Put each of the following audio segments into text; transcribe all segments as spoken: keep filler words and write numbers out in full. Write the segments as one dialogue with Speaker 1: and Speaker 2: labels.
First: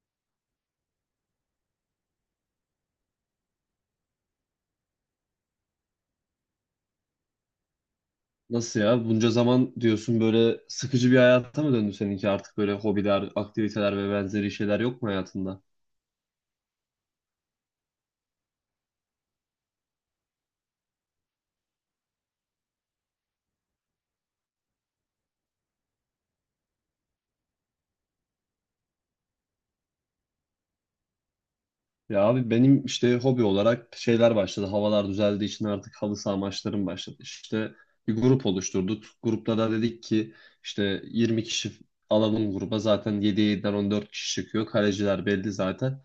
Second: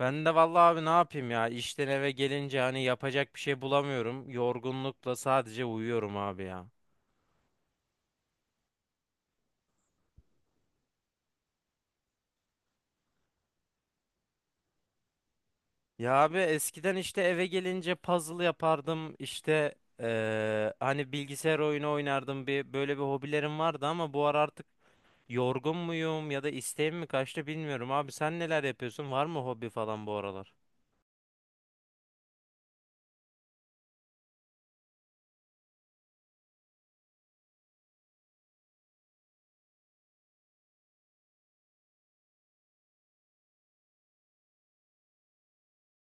Speaker 1: Ben de vallahi abi ne yapayım ya işten eve gelince hani yapacak bir şey bulamıyorum Yorgunlukla sadece uyuyorum abi ya.
Speaker 2: Nasıl ya? Bunca zaman diyorsun böyle sıkıcı bir hayata mı döndü seninki? Artık böyle hobiler, aktiviteler ve benzeri şeyler yok mu hayatında?
Speaker 1: Ya abi eskiden işte eve gelince puzzle yapardım işte eee, hani bilgisayar oyunu oynardım, bir böyle bir hobilerim vardı ama bu ara artık yorgun muyum ya da isteğim mi kaçtı bilmiyorum abi. Sen neler yapıyorsun, var mı hobi falan bu aralar?
Speaker 2: Ya abi benim işte hobi olarak şeyler başladı. Havalar düzeldiği için artık halı saha maçlarım başladı. İşte bir grup oluşturduk. Grupta da dedik ki işte yirmi kişi alalım gruba. Zaten yediye yediden on dört kişi çıkıyor. Kaleciler belli zaten.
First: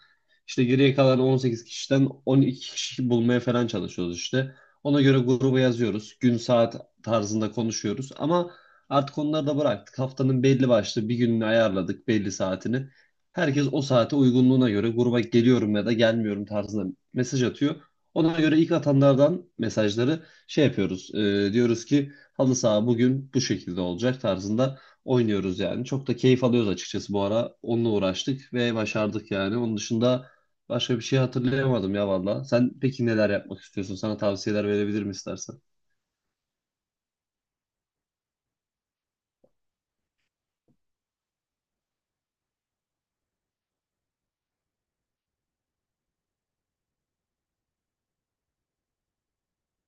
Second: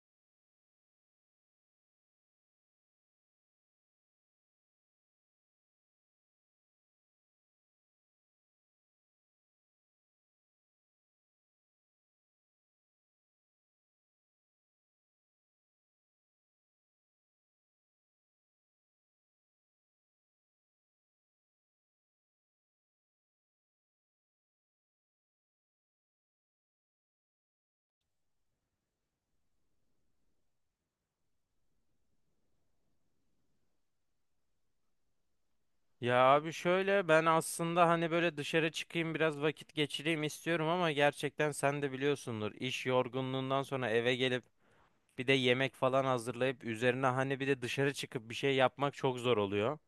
Speaker 2: İşte geriye kalan on sekiz kişiden on iki kişi bulmaya falan çalışıyoruz işte. Ona göre gruba yazıyoruz. Gün saat tarzında konuşuyoruz. Ama artık onları da bıraktık. Haftanın belli başlı bir gününü ayarladık, belli saatini. Herkes o saate uygunluğuna göre gruba geliyorum ya da gelmiyorum tarzında mesaj atıyor. Ona göre ilk atanlardan mesajları şey yapıyoruz. E, diyoruz ki halı saha bugün bu şekilde olacak tarzında oynuyoruz yani. Çok da keyif alıyoruz açıkçası bu ara. Onunla uğraştık ve başardık yani. Onun dışında başka bir şey hatırlayamadım ya valla. Sen peki neler yapmak istiyorsun? Sana tavsiyeler verebilirim istersen.
Speaker 1: Ya abi şöyle, ben aslında hani böyle dışarı çıkayım biraz vakit geçireyim istiyorum ama gerçekten sen de biliyorsundur, iş yorgunluğundan sonra eve gelip bir de yemek falan hazırlayıp üzerine hani bir de dışarı çıkıp bir şey yapmak çok zor oluyor.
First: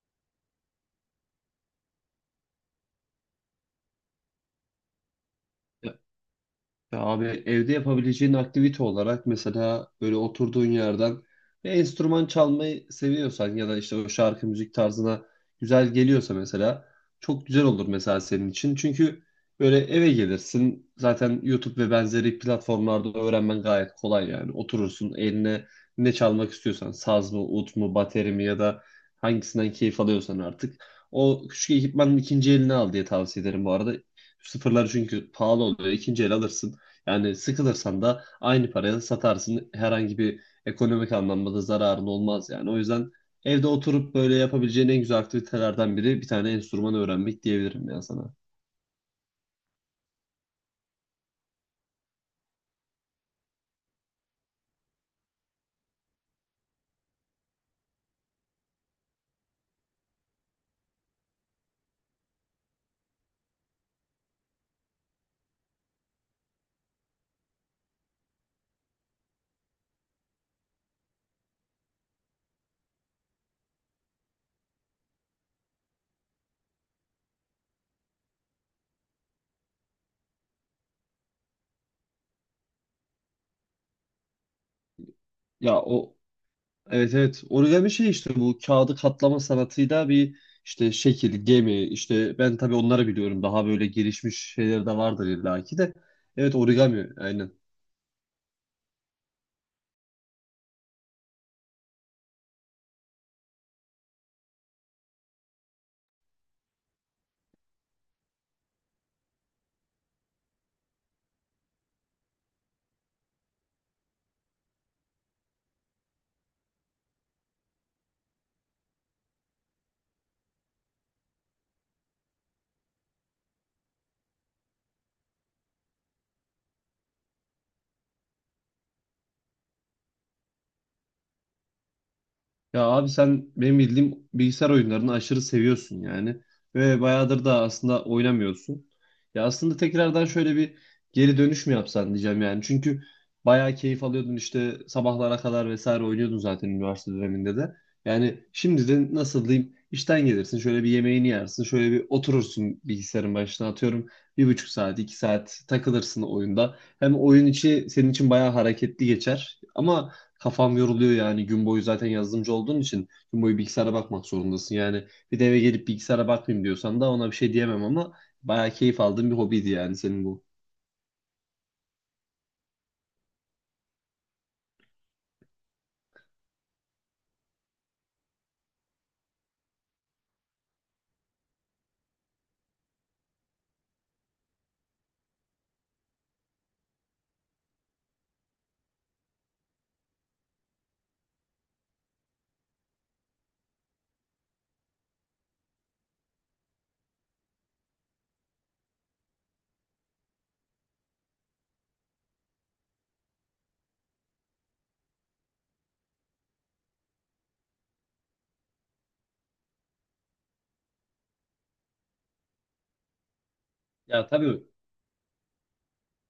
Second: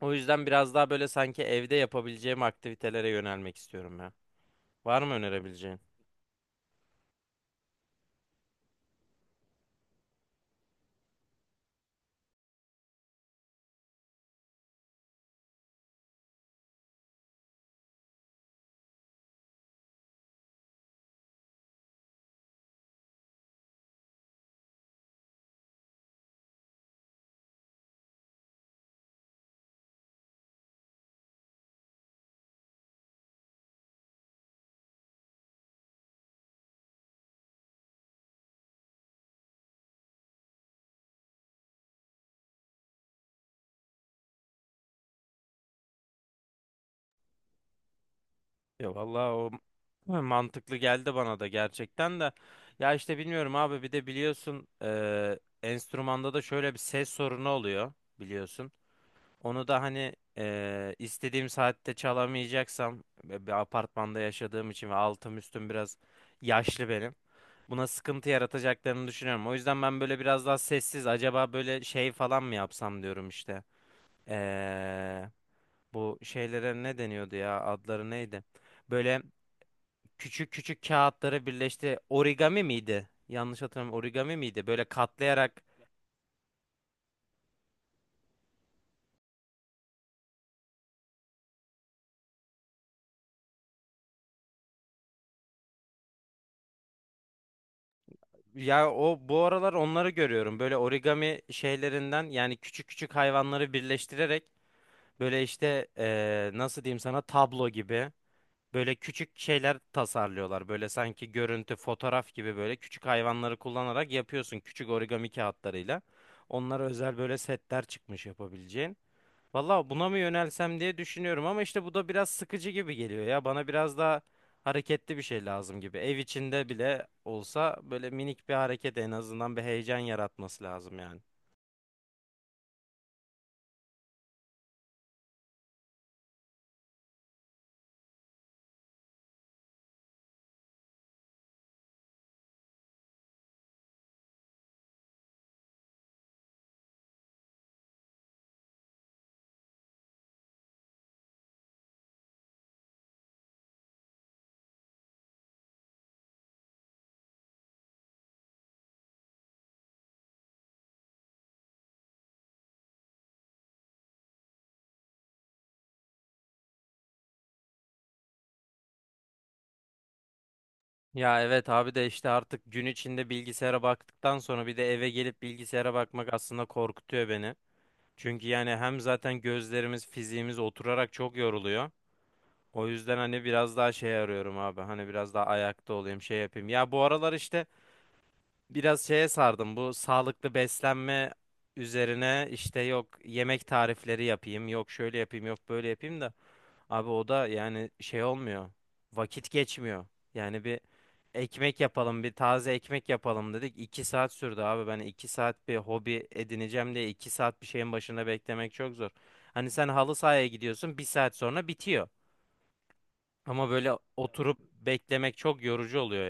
Speaker 1: O yüzden biraz daha böyle sanki evde yapabileceğim aktivitelere yönelmek istiyorum ya. Var mı önerebileceğin?
Speaker 2: Ya abi evde yapabileceğin aktivite olarak mesela böyle oturduğun yerden bir enstrüman çalmayı seviyorsan ya da işte o şarkı müzik tarzına güzel geliyorsa mesela çok güzel olur mesela senin için. Çünkü böyle eve gelirsin zaten, YouTube ve benzeri platformlarda öğrenmen gayet kolay yani. Oturursun, eline ne çalmak istiyorsan saz mı, ut mu, bateri mi, ya da hangisinden keyif alıyorsan artık. O küçük ekipmanın ikinci elini al diye tavsiye ederim bu arada. Sıfırları çünkü pahalı oluyor. İkinci el alırsın. Yani sıkılırsan da aynı paraya satarsın. Herhangi bir ekonomik anlamda da zararın olmaz yani. O yüzden evde oturup böyle yapabileceğin en güzel aktivitelerden biri bir tane enstrüman öğrenmek diyebilirim ya sana.
Speaker 1: Ya vallahi o m- mantıklı geldi bana da gerçekten de. Ya işte bilmiyorum abi, bir de biliyorsun eee enstrümanda da şöyle bir ses sorunu oluyor biliyorsun. Onu da hani eee, istediğim saatte çalamayacaksam ve bir apartmanda yaşadığım için, ve altım üstüm biraz yaşlı benim. Buna sıkıntı yaratacaklarını düşünüyorum. O yüzden ben böyle biraz daha sessiz acaba böyle şey falan mı yapsam diyorum işte. Eee, Bu şeylere ne deniyordu ya, adları neydi? Böyle küçük küçük kağıtları birleşti. Origami miydi? Yanlış hatırlamıyorum. Origami miydi? Böyle katlayarak.
Speaker 2: Ya o, evet evet, origami şey işte, bu kağıdı katlama sanatıyla bir işte şekil, gemi, işte ben tabii onları biliyorum. Daha böyle gelişmiş şeyleri de vardır illaki de. Evet, origami aynen.
Speaker 1: Ya o bu aralar onları görüyorum. Böyle origami şeylerinden, yani küçük küçük hayvanları birleştirerek böyle işte eee, nasıl diyeyim sana, tablo gibi böyle küçük şeyler tasarlıyorlar. Böyle sanki görüntü, fotoğraf gibi böyle küçük hayvanları kullanarak yapıyorsun küçük origami kağıtlarıyla. Onlara özel böyle setler çıkmış yapabileceğin. Valla buna mı yönelsem diye düşünüyorum, ama işte bu da biraz sıkıcı gibi geliyor ya. Bana biraz daha hareketli bir şey lazım gibi. Ev içinde bile olsa böyle minik bir hareket, en azından bir heyecan yaratması lazım yani.
Speaker 2: Ya abi sen benim bildiğim bilgisayar oyunlarını aşırı seviyorsun yani. Ve bayağıdır da aslında oynamıyorsun. Ya aslında tekrardan şöyle bir geri dönüş mü yapsan diyeceğim yani. Çünkü bayağı keyif alıyordun işte, sabahlara kadar vesaire oynuyordun zaten üniversite döneminde de. Yani şimdi de nasıl diyeyim, işten gelirsin, şöyle bir yemeğini yersin, şöyle bir oturursun bilgisayarın başına, atıyorum bir buçuk saat iki saat takılırsın oyunda. Hem oyun içi senin için bayağı hareketli geçer ama kafam yoruluyor yani gün boyu, zaten yazılımcı olduğun için gün boyu bilgisayara bakmak zorundasın. Yani bir de eve gelip bilgisayara bakmayayım diyorsan da ona bir şey diyemem ama bayağı keyif aldığım bir hobiydi yani senin bu.
Speaker 1: Ya evet abi, de işte artık gün içinde bilgisayara baktıktan sonra bir de eve gelip bilgisayara bakmak aslında korkutuyor beni. Çünkü yani hem zaten gözlerimiz, fiziğimiz oturarak çok yoruluyor. O yüzden hani biraz daha şey arıyorum abi. Hani biraz daha ayakta olayım, şey yapayım. Ya bu aralar işte biraz şeye sardım, bu sağlıklı beslenme üzerine işte yok yemek tarifleri yapayım, yok şöyle yapayım, yok böyle yapayım, da abi o da yani şey olmuyor, vakit geçmiyor yani. Bir ekmek yapalım, bir taze ekmek yapalım dedik, iki saat sürdü abi. Ben iki saat bir hobi edineceğim diye iki saat bir şeyin başında beklemek çok zor. Hani sen halı sahaya gidiyorsun, bir saat sonra bitiyor, ama böyle
Speaker 2: Ya
Speaker 1: oturup
Speaker 2: tabii.
Speaker 1: beklemek çok yorucu oluyor.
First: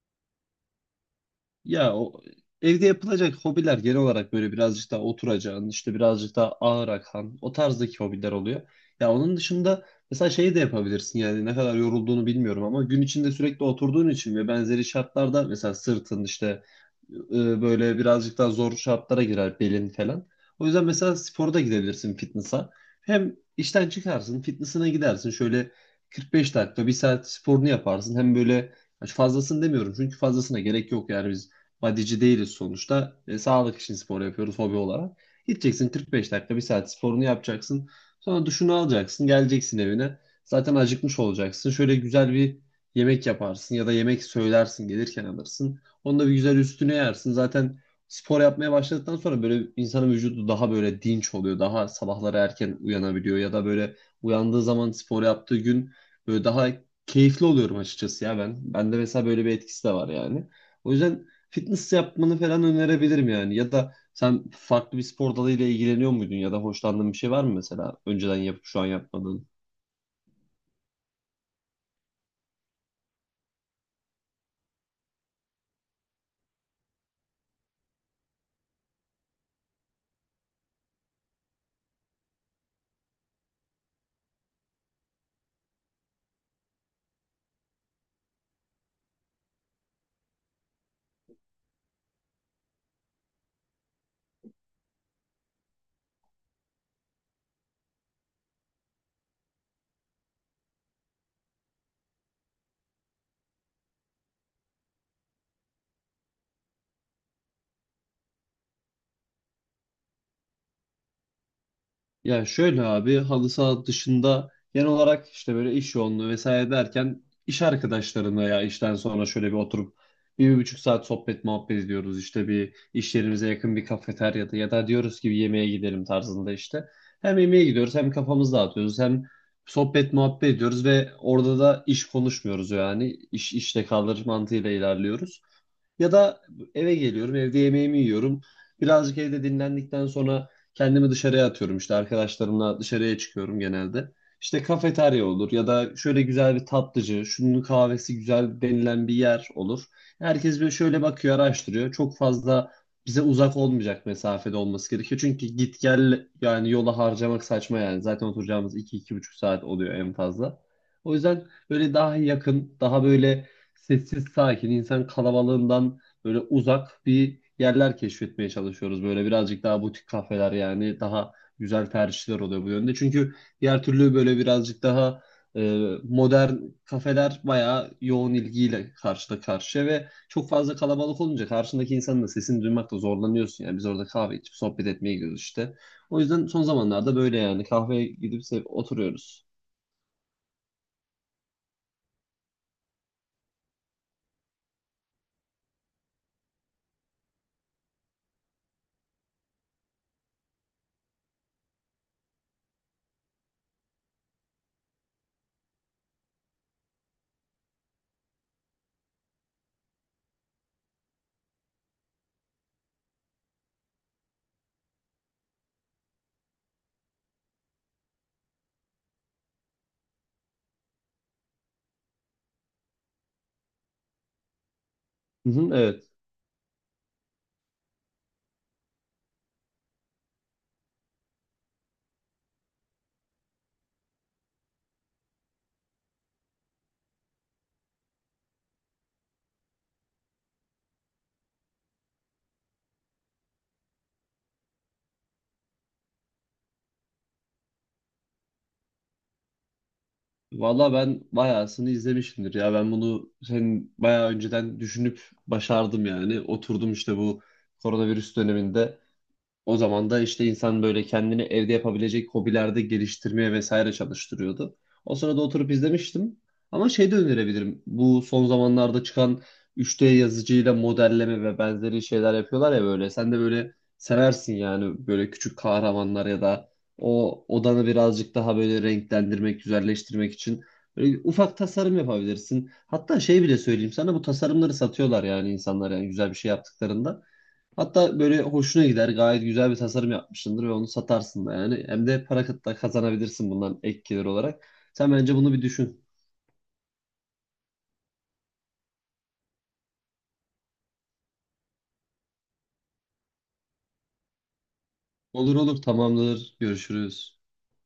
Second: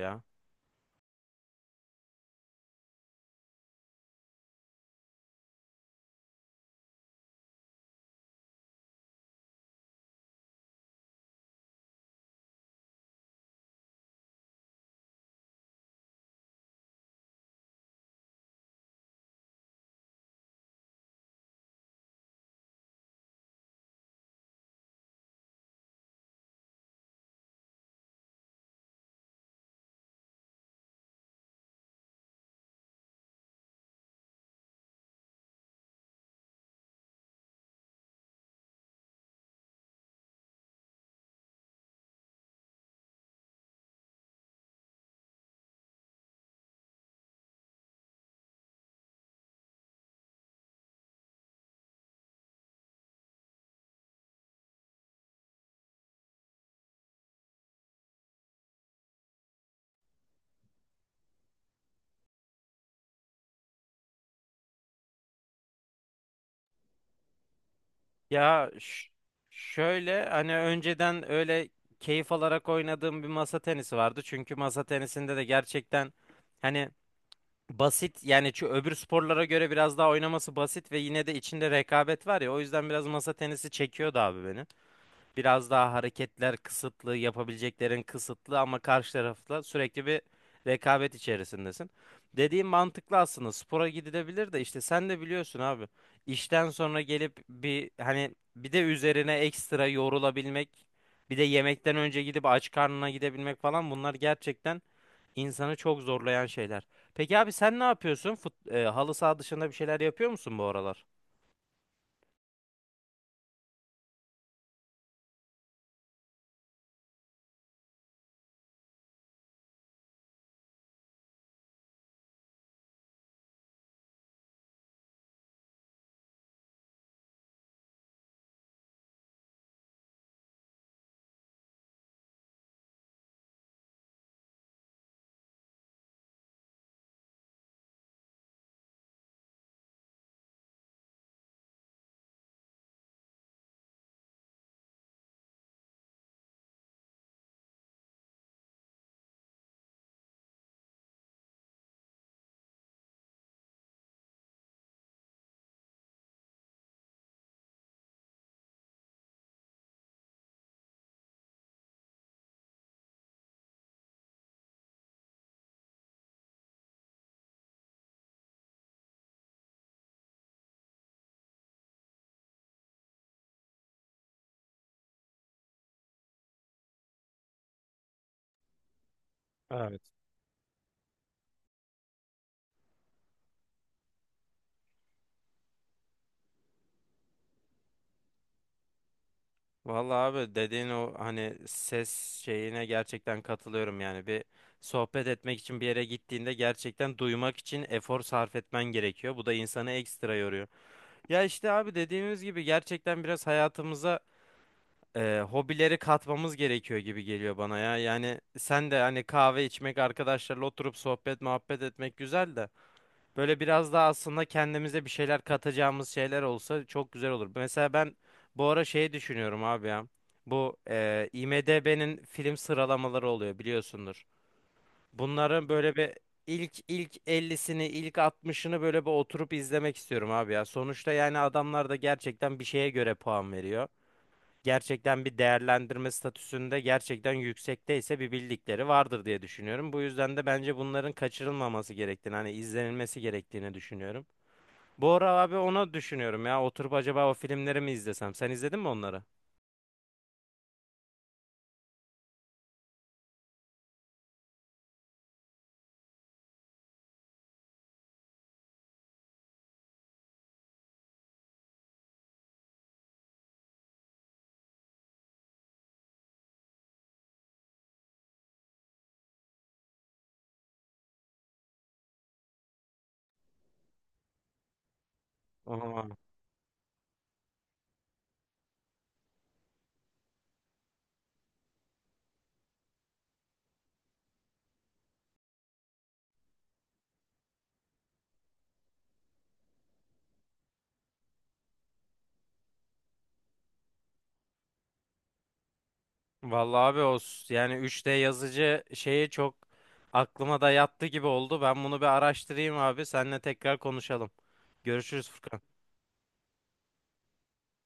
Speaker 2: Ya o, evde yapılacak hobiler genel olarak böyle birazcık daha oturacağın, işte birazcık daha ağır akan o tarzdaki hobiler oluyor. Ya onun dışında mesela şeyi de yapabilirsin yani, ne kadar yorulduğunu bilmiyorum ama gün içinde sürekli oturduğun için ve benzeri şartlarda mesela sırtın işte e, böyle birazcık daha zor şartlara girer, belin falan. O yüzden mesela spora da gidebilirsin, fitness'a. Hem işten çıkarsın, fitness'ına gidersin. Şöyle kırk beş dakika, bir saat sporunu yaparsın. Hem böyle, hani fazlasını demiyorum çünkü fazlasına gerek yok yani, biz badici değiliz sonuçta. E, sağlık için spor yapıyoruz hobi olarak. Gideceksin, kırk beş dakika, bir saat sporunu yapacaksın. Sonra duşunu alacaksın, geleceksin evine. Zaten acıkmış olacaksın. Şöyle güzel bir yemek yaparsın ya da yemek söylersin, gelirken alırsın. Onu da bir güzel üstüne yersin. Zaten spor yapmaya başladıktan sonra böyle insanın vücudu daha böyle dinç oluyor. Daha sabahları erken uyanabiliyor, ya da böyle uyandığı zaman, spor yaptığı gün böyle daha keyifli oluyorum açıkçası ya ben. Bende mesela böyle bir etkisi de var yani. O yüzden fitness yapmanı falan önerebilirim yani. Ya da sen farklı bir spor dalıyla ilgileniyor muydun ya da hoşlandığın bir şey var mı mesela, önceden yapıp
Speaker 1: Ya
Speaker 2: şu an
Speaker 1: ş-
Speaker 2: yapmadığın?
Speaker 1: şöyle hani önceden öyle keyif alarak oynadığım bir masa tenisi vardı. Çünkü masa tenisinde de gerçekten hani basit yani, şu öbür sporlara göre biraz daha oynaması basit, ve yine de içinde rekabet var ya. O yüzden biraz masa tenisi çekiyordu abi beni. Biraz daha hareketler kısıtlı, yapabileceklerin kısıtlı, ama karşı tarafla sürekli bir rekabet içerisindesin. Dediğim mantıklı, aslında spora gidilebilir de işte sen de biliyorsun abi. İşten sonra gelip bir hani bir de üzerine ekstra yorulabilmek, bir de yemekten önce gidip aç karnına gidebilmek falan, bunlar gerçekten insanı çok zorlayan şeyler. Peki abi sen ne yapıyorsun? Fut, e, halı saha dışında bir şeyler yapıyor musun bu aralar?
Speaker 2: Ya şöyle abi, halı saha dışında genel olarak işte böyle iş yoğunluğu vesaire derken iş arkadaşlarımla ya işten sonra şöyle bir oturup bir, bir buçuk saat sohbet muhabbet ediyoruz. İşte bir iş yerimize yakın bir kafeteryada, ya da diyoruz ki bir yemeğe gidelim tarzında işte. Hem yemeğe gidiyoruz, hem kafamızı dağıtıyoruz, hem sohbet muhabbet ediyoruz ve orada da iş konuşmuyoruz yani, iş işte kalır mantığıyla ilerliyoruz. Ya da eve geliyorum, evde yemeğimi yiyorum. Birazcık evde dinlendikten sonra kendimi dışarıya atıyorum. İşte arkadaşlarımla dışarıya çıkıyorum genelde. İşte kafeterya olur ya da şöyle güzel bir tatlıcı, şunun kahvesi güzel denilen bir yer olur. Herkes böyle şöyle bakıyor, araştırıyor. Çok fazla bize uzak olmayacak mesafede olması gerekiyor. Çünkü git gel yani, yola harcamak saçma yani. Zaten oturacağımız iki iki buçuk saat oluyor en fazla. O yüzden böyle daha yakın, daha böyle sessiz sakin, insan kalabalığından böyle uzak bir yerler keşfetmeye çalışıyoruz. Böyle birazcık daha butik kafeler yani, daha güzel tercihler oluyor bu yönde. Çünkü diğer türlü böyle birazcık daha e, modern kafeler bayağı yoğun ilgiyle karşıda karşıya
Speaker 1: Evet.
Speaker 2: ve çok fazla kalabalık olunca karşındaki insanın da sesini duymakta zorlanıyorsun. Yani biz orada kahve içip sohbet etmeye gidiyoruz işte. O yüzden son zamanlarda böyle yani kahveye gidip se- oturuyoruz.
Speaker 1: Vallahi abi dediğin o hani ses şeyine gerçekten katılıyorum, yani bir sohbet etmek için bir yere gittiğinde gerçekten duymak için efor sarf etmen gerekiyor. Bu da insanı ekstra yoruyor. Ya işte abi dediğimiz gibi gerçekten biraz hayatımıza e, hobileri katmamız gerekiyor gibi geliyor bana ya. Yani sen de hani kahve içmek, arkadaşlarla oturup sohbet muhabbet etmek güzel de. Böyle biraz daha aslında kendimize bir şeyler katacağımız şeyler olsa çok güzel olur. Mesela ben bu ara şey düşünüyorum abi ya. Bu e, IMDb'nin film sıralamaları oluyor, biliyorsundur.
Speaker 2: Hı
Speaker 1: Bunların
Speaker 2: hı,
Speaker 1: böyle
Speaker 2: evet.
Speaker 1: bir ilk ilk ellisini, ilk altmışını böyle bir oturup izlemek istiyorum abi ya. Sonuçta yani adamlar da gerçekten bir şeye göre puan veriyor. Gerçekten bir değerlendirme statüsünde gerçekten yüksekteyse bir bildikleri vardır diye düşünüyorum. Bu yüzden de bence bunların kaçırılmaması gerektiğini, hani izlenilmesi gerektiğini düşünüyorum. Bu ara abi onu düşünüyorum ya. Oturup acaba o filmleri mi izlesem? Sen izledin mi onları?
Speaker 2: Valla ben bayağısını izlemişimdir ya. Ben bunu senin bayağı önceden düşünüp başardım yani. Oturdum işte bu koronavirüs döneminde. O zaman da işte insan böyle kendini evde yapabilecek hobilerde geliştirmeye vesaire çalıştırıyordu. O sırada oturup izlemiştim. Ama şey de önerebilirim. Bu son zamanlarda çıkan üç D yazıcıyla modelleme ve benzeri şeyler yapıyorlar ya böyle. Sen de böyle seversin yani, böyle küçük
Speaker 1: Oha.
Speaker 2: kahramanlar ya da o odanı birazcık daha böyle renklendirmek, güzelleştirmek için böyle ufak tasarım yapabilirsin. Hatta şey bile söyleyeyim sana, bu tasarımları satıyorlar yani insanlar, yani güzel bir şey yaptıklarında. Hatta böyle hoşuna gider. Gayet güzel bir tasarım yapmışsındır ve onu satarsın da yani. Hem de para kıt- da kazanabilirsin bundan, ek gelir olarak. Sen bence bunu bir düşün.
Speaker 1: Vallahi abi o s- yani üç D yazıcı şeyi çok aklıma da yattı gibi oldu. Ben bunu bir araştırayım abi. Seninle tekrar konuşalım. Görüşürüz
Speaker 2: Olur
Speaker 1: Furkan.
Speaker 2: olur, tamamdır. Görüşürüz.